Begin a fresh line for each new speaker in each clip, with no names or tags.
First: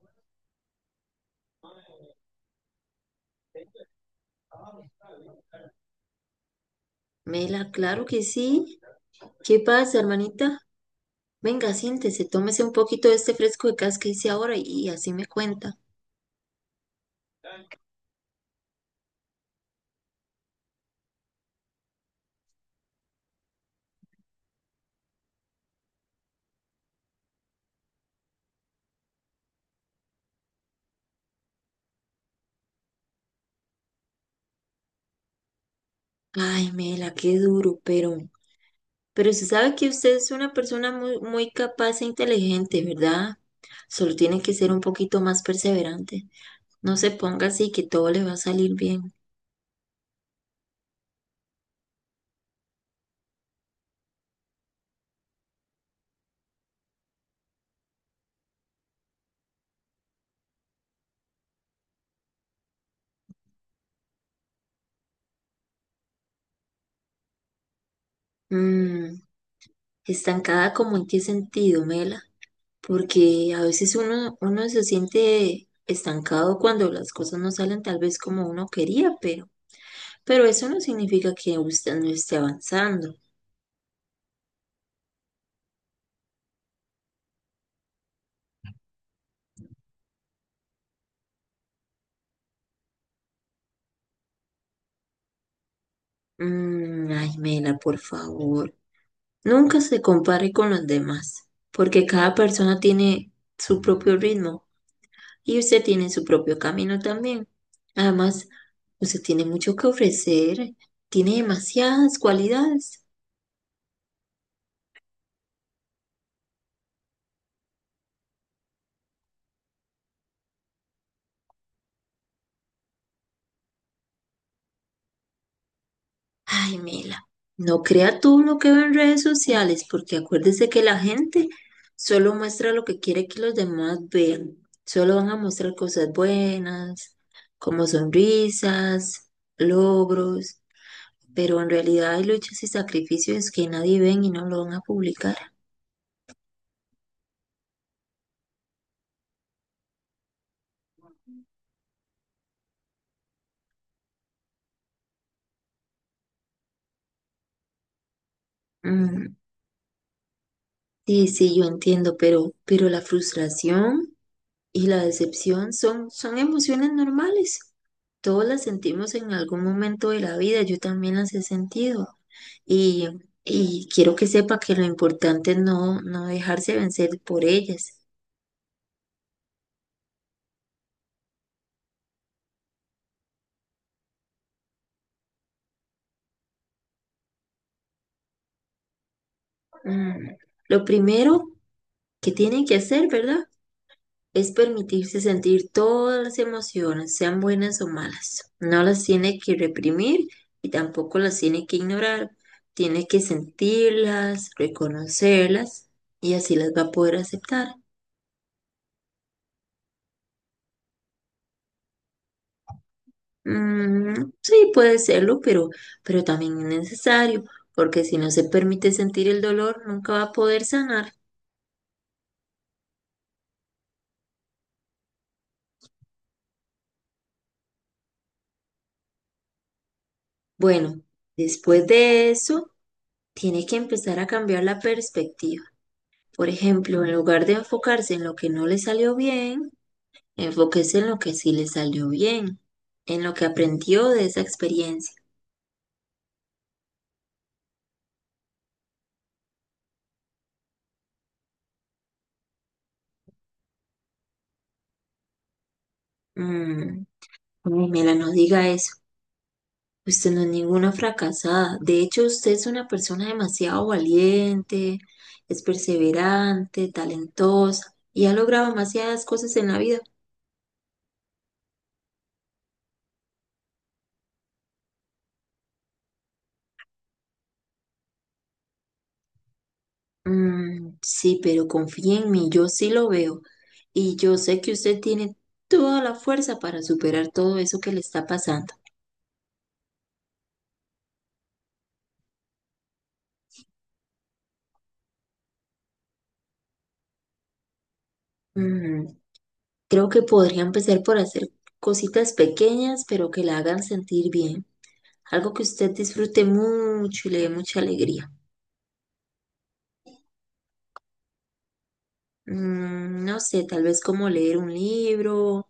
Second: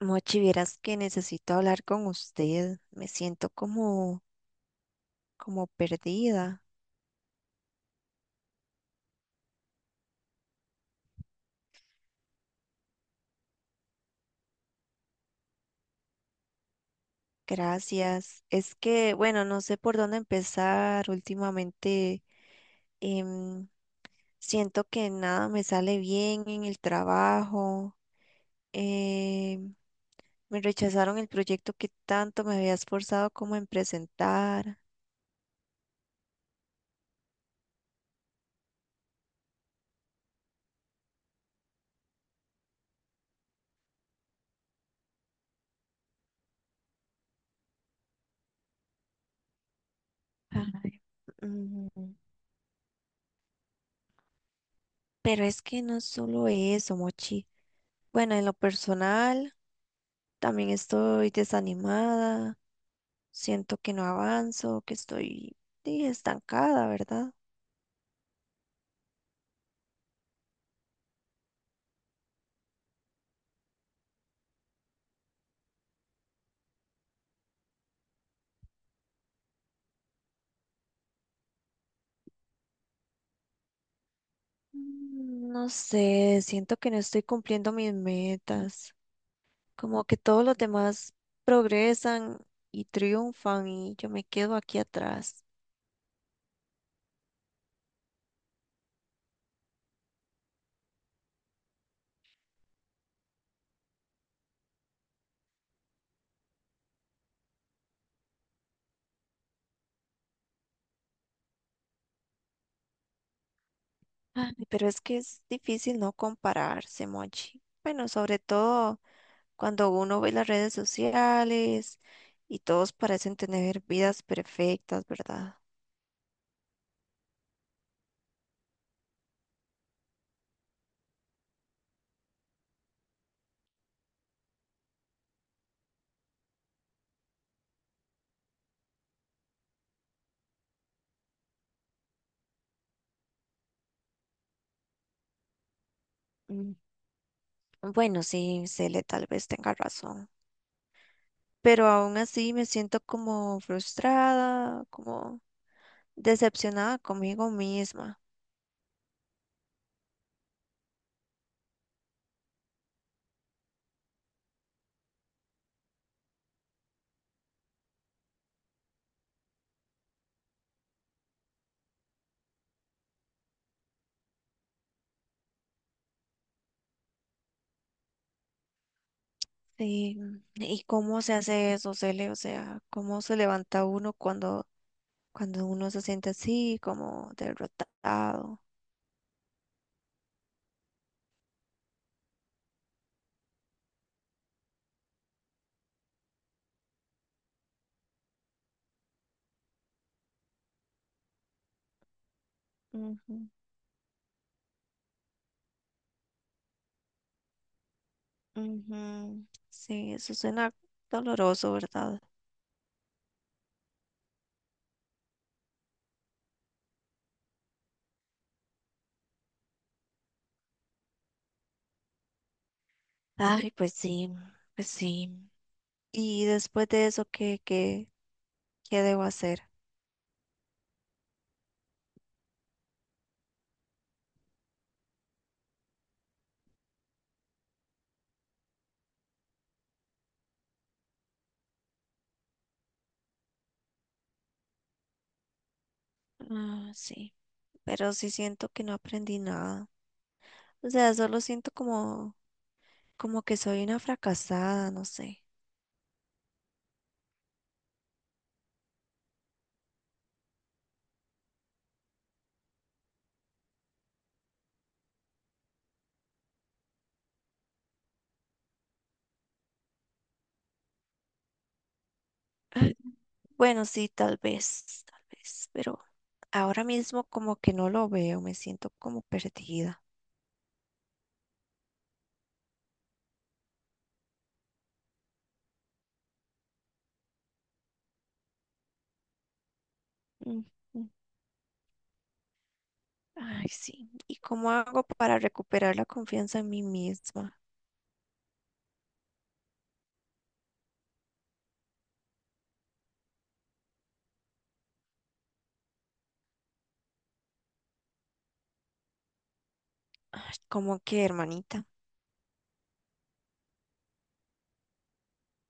Mochi, vieras que necesito hablar con usted. Me siento como, como perdida.
Mela, claro que sí. ¿Qué pasa, hermanita? Venga, siéntese, tómese un poquito de este fresco de cas que hice ahora y, así me cuenta.
Gracias. Es que, bueno, no sé por dónde empezar. Últimamente em, siento que nada me sale bien en el trabajo. em, me rechazaron el proyecto que tanto me había esforzado como en presentar.
Ay, Mela, qué duro, pero se sabe que usted es una persona muy, muy capaz e inteligente, ¿verdad? Solo tiene que ser un poquito más perseverante. No se ponga así que todo le va a salir bien.
Ay. Ujú. Pero es que no es solo eso, Mochi. Bueno, en lo personal, también estoy desanimada, siento que no avanzo, que estoy sí, estancada, ¿verdad?
Mm, estancada, como en qué sentido, Mela? Porque a veces uno se siente estancado cuando las cosas no salen tal vez como uno quería, pero eso no significa que usted no esté avanzando.
Mm, no sé, siento que no estoy cumpliendo mis metas, como que todos los demás progresan y triunfan y yo me quedo aquí atrás.
Mm, ay, Mela, por favor. Nunca se compare con los demás, porque cada persona tiene su propio ritmo y usted tiene su propio camino también. Además, usted tiene mucho que ofrecer, tiene demasiadas cualidades.
Ay, pero es que es difícil no compararse, Mochi. Bueno, sobre todo cuando uno ve las redes sociales y todos parecen tener vidas perfectas, ¿verdad?
Ay, Mela, no crea tú lo que ve en redes sociales, porque acuérdese que la gente solo muestra lo que quiere que los demás vean. Solo van a mostrar cosas buenas, como sonrisas, logros, pero en realidad hay luchas y sacrificios que nadie ven y no lo van a publicar.
Mm, bueno, sí, Cele tal vez tenga razón, pero aún así me siento como frustrada, como decepcionada conmigo misma.
Mm, sí, sí, yo entiendo, pero, la frustración y la decepción son emociones normales. Todos las sentimos en algún momento de la vida, yo también las he sentido. Y, quiero que sepa que lo importante es no dejarse vencer por ellas.
Sí, ¿y cómo se hace eso, Cele? O sea, ¿cómo se levanta uno cuando uno se siente así, como derrotado?
Mm, lo primero que tienen que hacer, ¿verdad? Es permitirse sentir todas las emociones, sean buenas o malas. No las tiene que reprimir y tampoco las tiene que ignorar. Tiene que
Ujú,
sentirlas, reconocerlas, y así las va a poder aceptar.
ujú. Sí, eso suena doloroso, ¿verdad?
Mm, sí, puede serlo, pero, también es necesario, porque si no se permite sentir el dolor, nunca va a poder sanar.
Ay, pues sí, pues sí. Y después de eso, ¿qué debo hacer?
Bueno, después de eso, tiene que empezar a cambiar la perspectiva. Por ejemplo, en lugar de enfocarse en lo que no le salió bien, enfóquese en lo que sí le salió bien, en lo que aprendió de esa experiencia.
Ah, sí, pero sí siento que no aprendí nada. O sea, solo siento como, como que soy una fracasada, no sé.
Mm, Pamela, no diga eso. Usted no es ninguna fracasada. De hecho, usted es una persona demasiado valiente, es perseverante, talentosa y ha logrado demasiadas cosas en la vida.
Bueno, sí, tal vez, pero ahora mismo como que no lo veo, me siento como perdida.
Mm, sí, pero confíe en mí, yo sí lo veo y yo sé que usted tiene toda la fuerza para superar todo eso que le está pasando.
Mm, mm. Ay, sí. ¿Y cómo hago para recuperar la confianza en mí misma?
Mm, creo que podría empezar por hacer cositas pequeñas, pero que la hagan sentir bien. Algo que usted disfrute mucho y le dé mucha alegría.
Ay, ¿cómo que, hermanita?
Mm, no sé, tal vez como leer un libro,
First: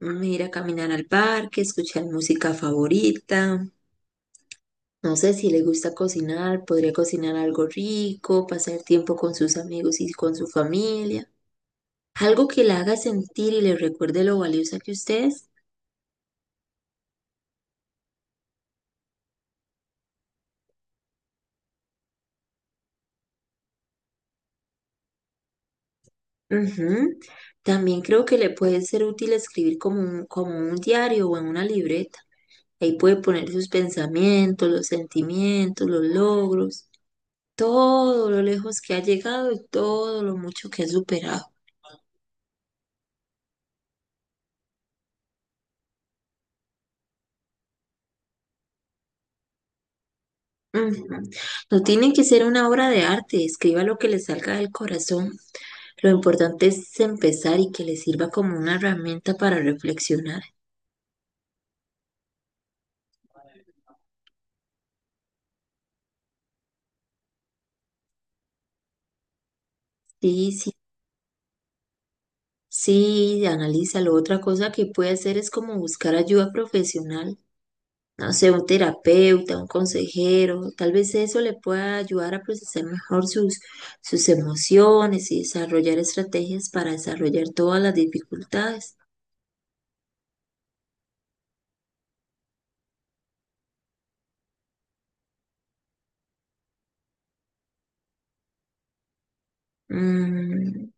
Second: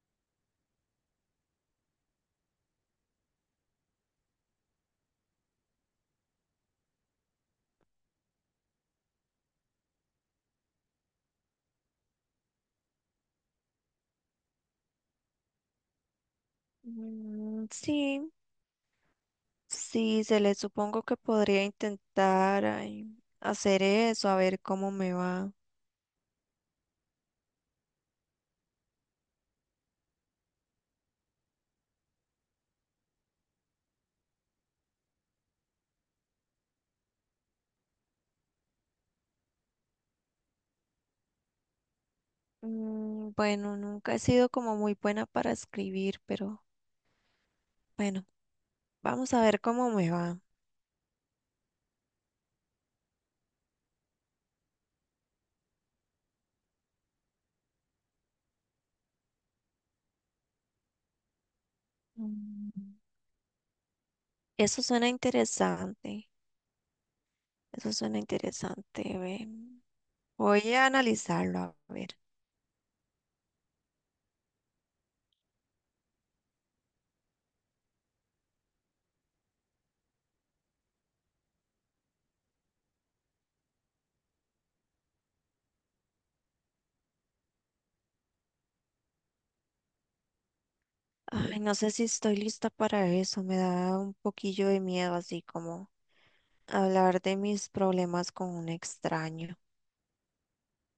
mm, ir a caminar al parque, escuchar música favorita. No sé si le gusta cocinar, podría cocinar algo rico, pasar tiempo con sus amigos y con su familia. Algo que la haga sentir y le recuerde lo valiosa que usted es.
Mm, sí, sí, se le supongo que podría intentar ay, hacer eso, a ver cómo me va.
Ujú. También creo que le puede ser útil escribir como un diario o en una libreta. Ahí puede poner sus pensamientos, los sentimientos, los logros, todo lo lejos que ha llegado y todo lo mucho que ha superado.
Mm, bueno, nunca he sido como muy buena para escribir, pero bueno, vamos a ver cómo me va.
Ujú. No tiene que ser una obra de arte, escriba lo que le salga del corazón. Lo importante es empezar y que le sirva como una herramienta para reflexionar.
Mm. Eso suena interesante, eso suena interesante. Ve. Voy
Sí,
a analizarlo, a ver.
sí, analízalo. Otra cosa que puede hacer es como buscar ayuda profesional. No sé, un terapeuta, un consejero. Tal vez eso le pueda ayudar a procesar mejor sus, emociones y desarrollar estrategias para desarrollar todas las dificultades.
Ay, no sé si estoy lista para eso, me da un poquillo de miedo, así como hablar de mis problemas con un extraño.
Mm,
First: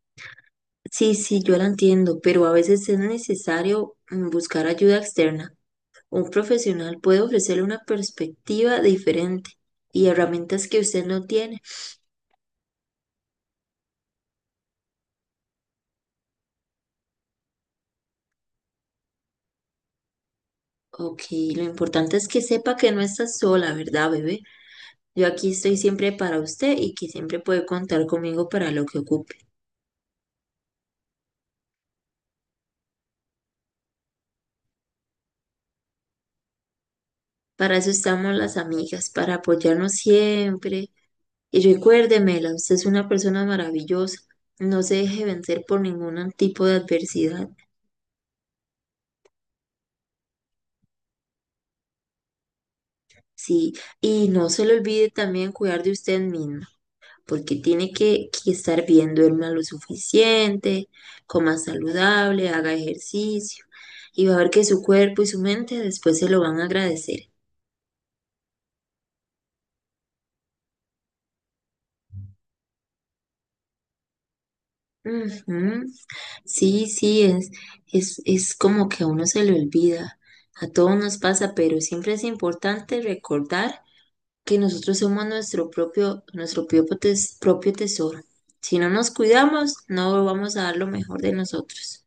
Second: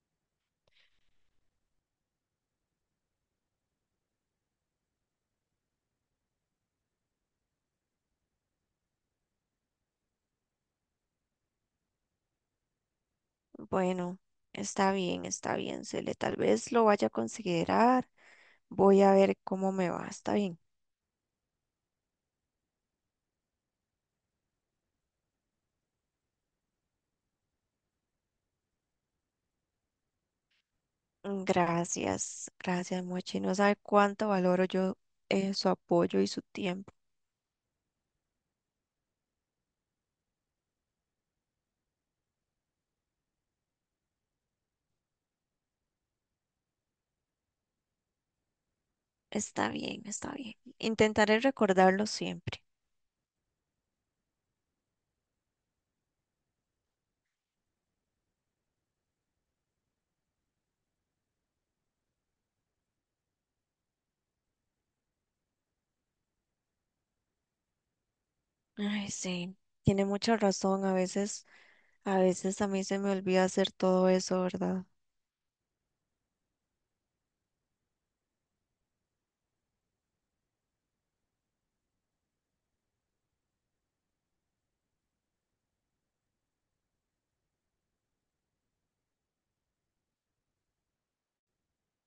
sí, sí, yo la entiendo, pero a veces es necesario buscar ayuda externa. Un profesional puede ofrecerle una perspectiva diferente y herramientas que usted no tiene.
Bueno, está bien, Cele, tal vez lo vaya a considerar. Voy a ver cómo me va, está bien.
Ok, lo importante es que sepa que no está sola, ¿verdad, bebé? Yo aquí estoy siempre para usted y que siempre puede contar conmigo para lo que ocupe.
Mm, gracias, gracias, Mochi. No sabe cuánto valoro yo su apoyo y su tiempo.
Para eso estamos las amigas, para apoyarnos siempre. Y recuérdemela, usted es una persona maravillosa. No se deje vencer por ningún tipo de adversidad.
Está bien, está bien. Intentaré recordarlo siempre.
Sí, y no se le olvide también cuidar de usted misma, porque tiene que estar bien, duerma lo suficiente, coma saludable, haga ejercicio, y va a ver que su cuerpo y su mente después se lo van a agradecer.
Ay, sí, tiene mucha razón. A veces, a veces a mí se me olvida hacer todo eso, ¿verdad?
Ujú. Sí, sí, es como que a uno se le olvida, a todos nos pasa, pero siempre es importante recordar que nosotros somos nuestro propio tesoro. Si no nos cuidamos, no vamos a dar lo mejor de nosotros.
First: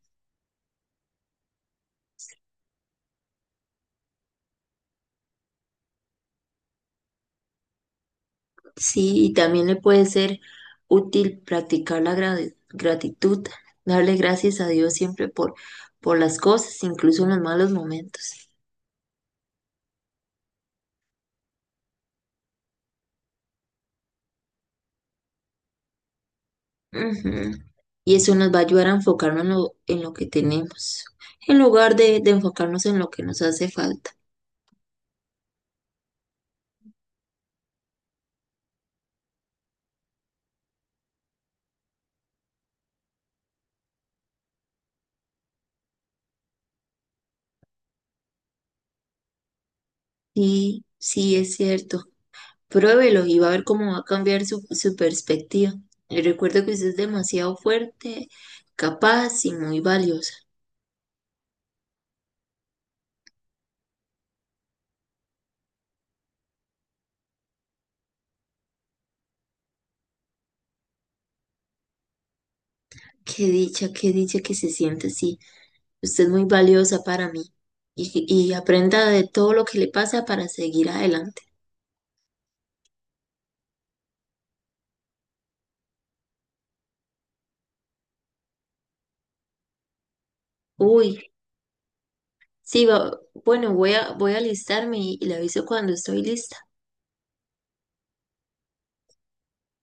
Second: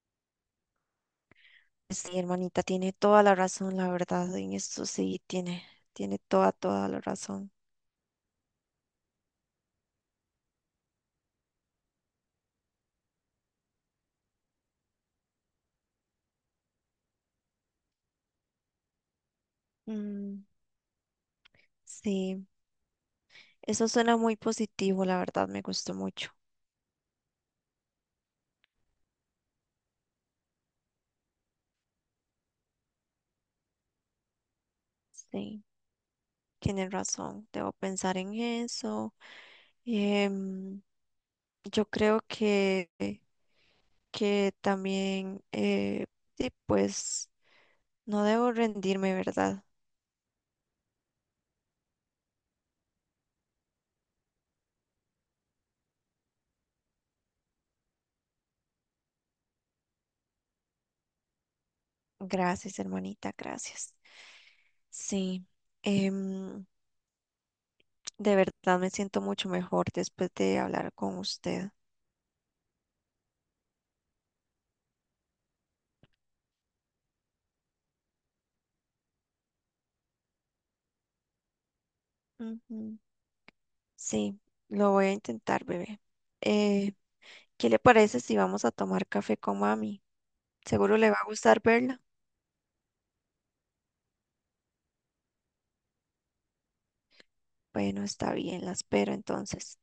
Sí, hermanita, tiene toda la razón, la verdad. En esto sí, tiene, tiene toda, toda la razón.
Sí, y también le puede ser útil practicar la gratitud, darle gracias a Dios siempre por, las cosas, incluso en los malos momentos.
Mm, sí, eso suena muy positivo, la verdad, me gustó mucho.
Ujú. Y eso nos va a ayudar a enfocarnos en lo que tenemos, en lugar de enfocarnos en lo que nos hace falta.
Sí, tiene razón. Debo pensar en eso. Em, yo creo que también, sí, pues no debo rendirme, ¿verdad?
Sí, sí, es cierto. Pruébelo y va a ver cómo va a cambiar su, perspectiva. Y recuerda que usted es demasiado fuerte, capaz y muy valiosa.
Gracias, hermanita, gracias. Sí, em, de verdad me siento mucho mejor después de hablar con usted.
Qué dicha que se siente así. Usted es muy valiosa para mí, y, aprenda de todo lo que le pasa para seguir adelante.
Ujú. Sí, lo voy a intentar, bebé. Eh, ¿Qué le parece si vamos a tomar café con mami? Seguro le va a
Uy,
gustar verla.
sí, bueno, voy a alistarme y, le aviso cuando estoy lista.
Bueno, está bien, la espero entonces.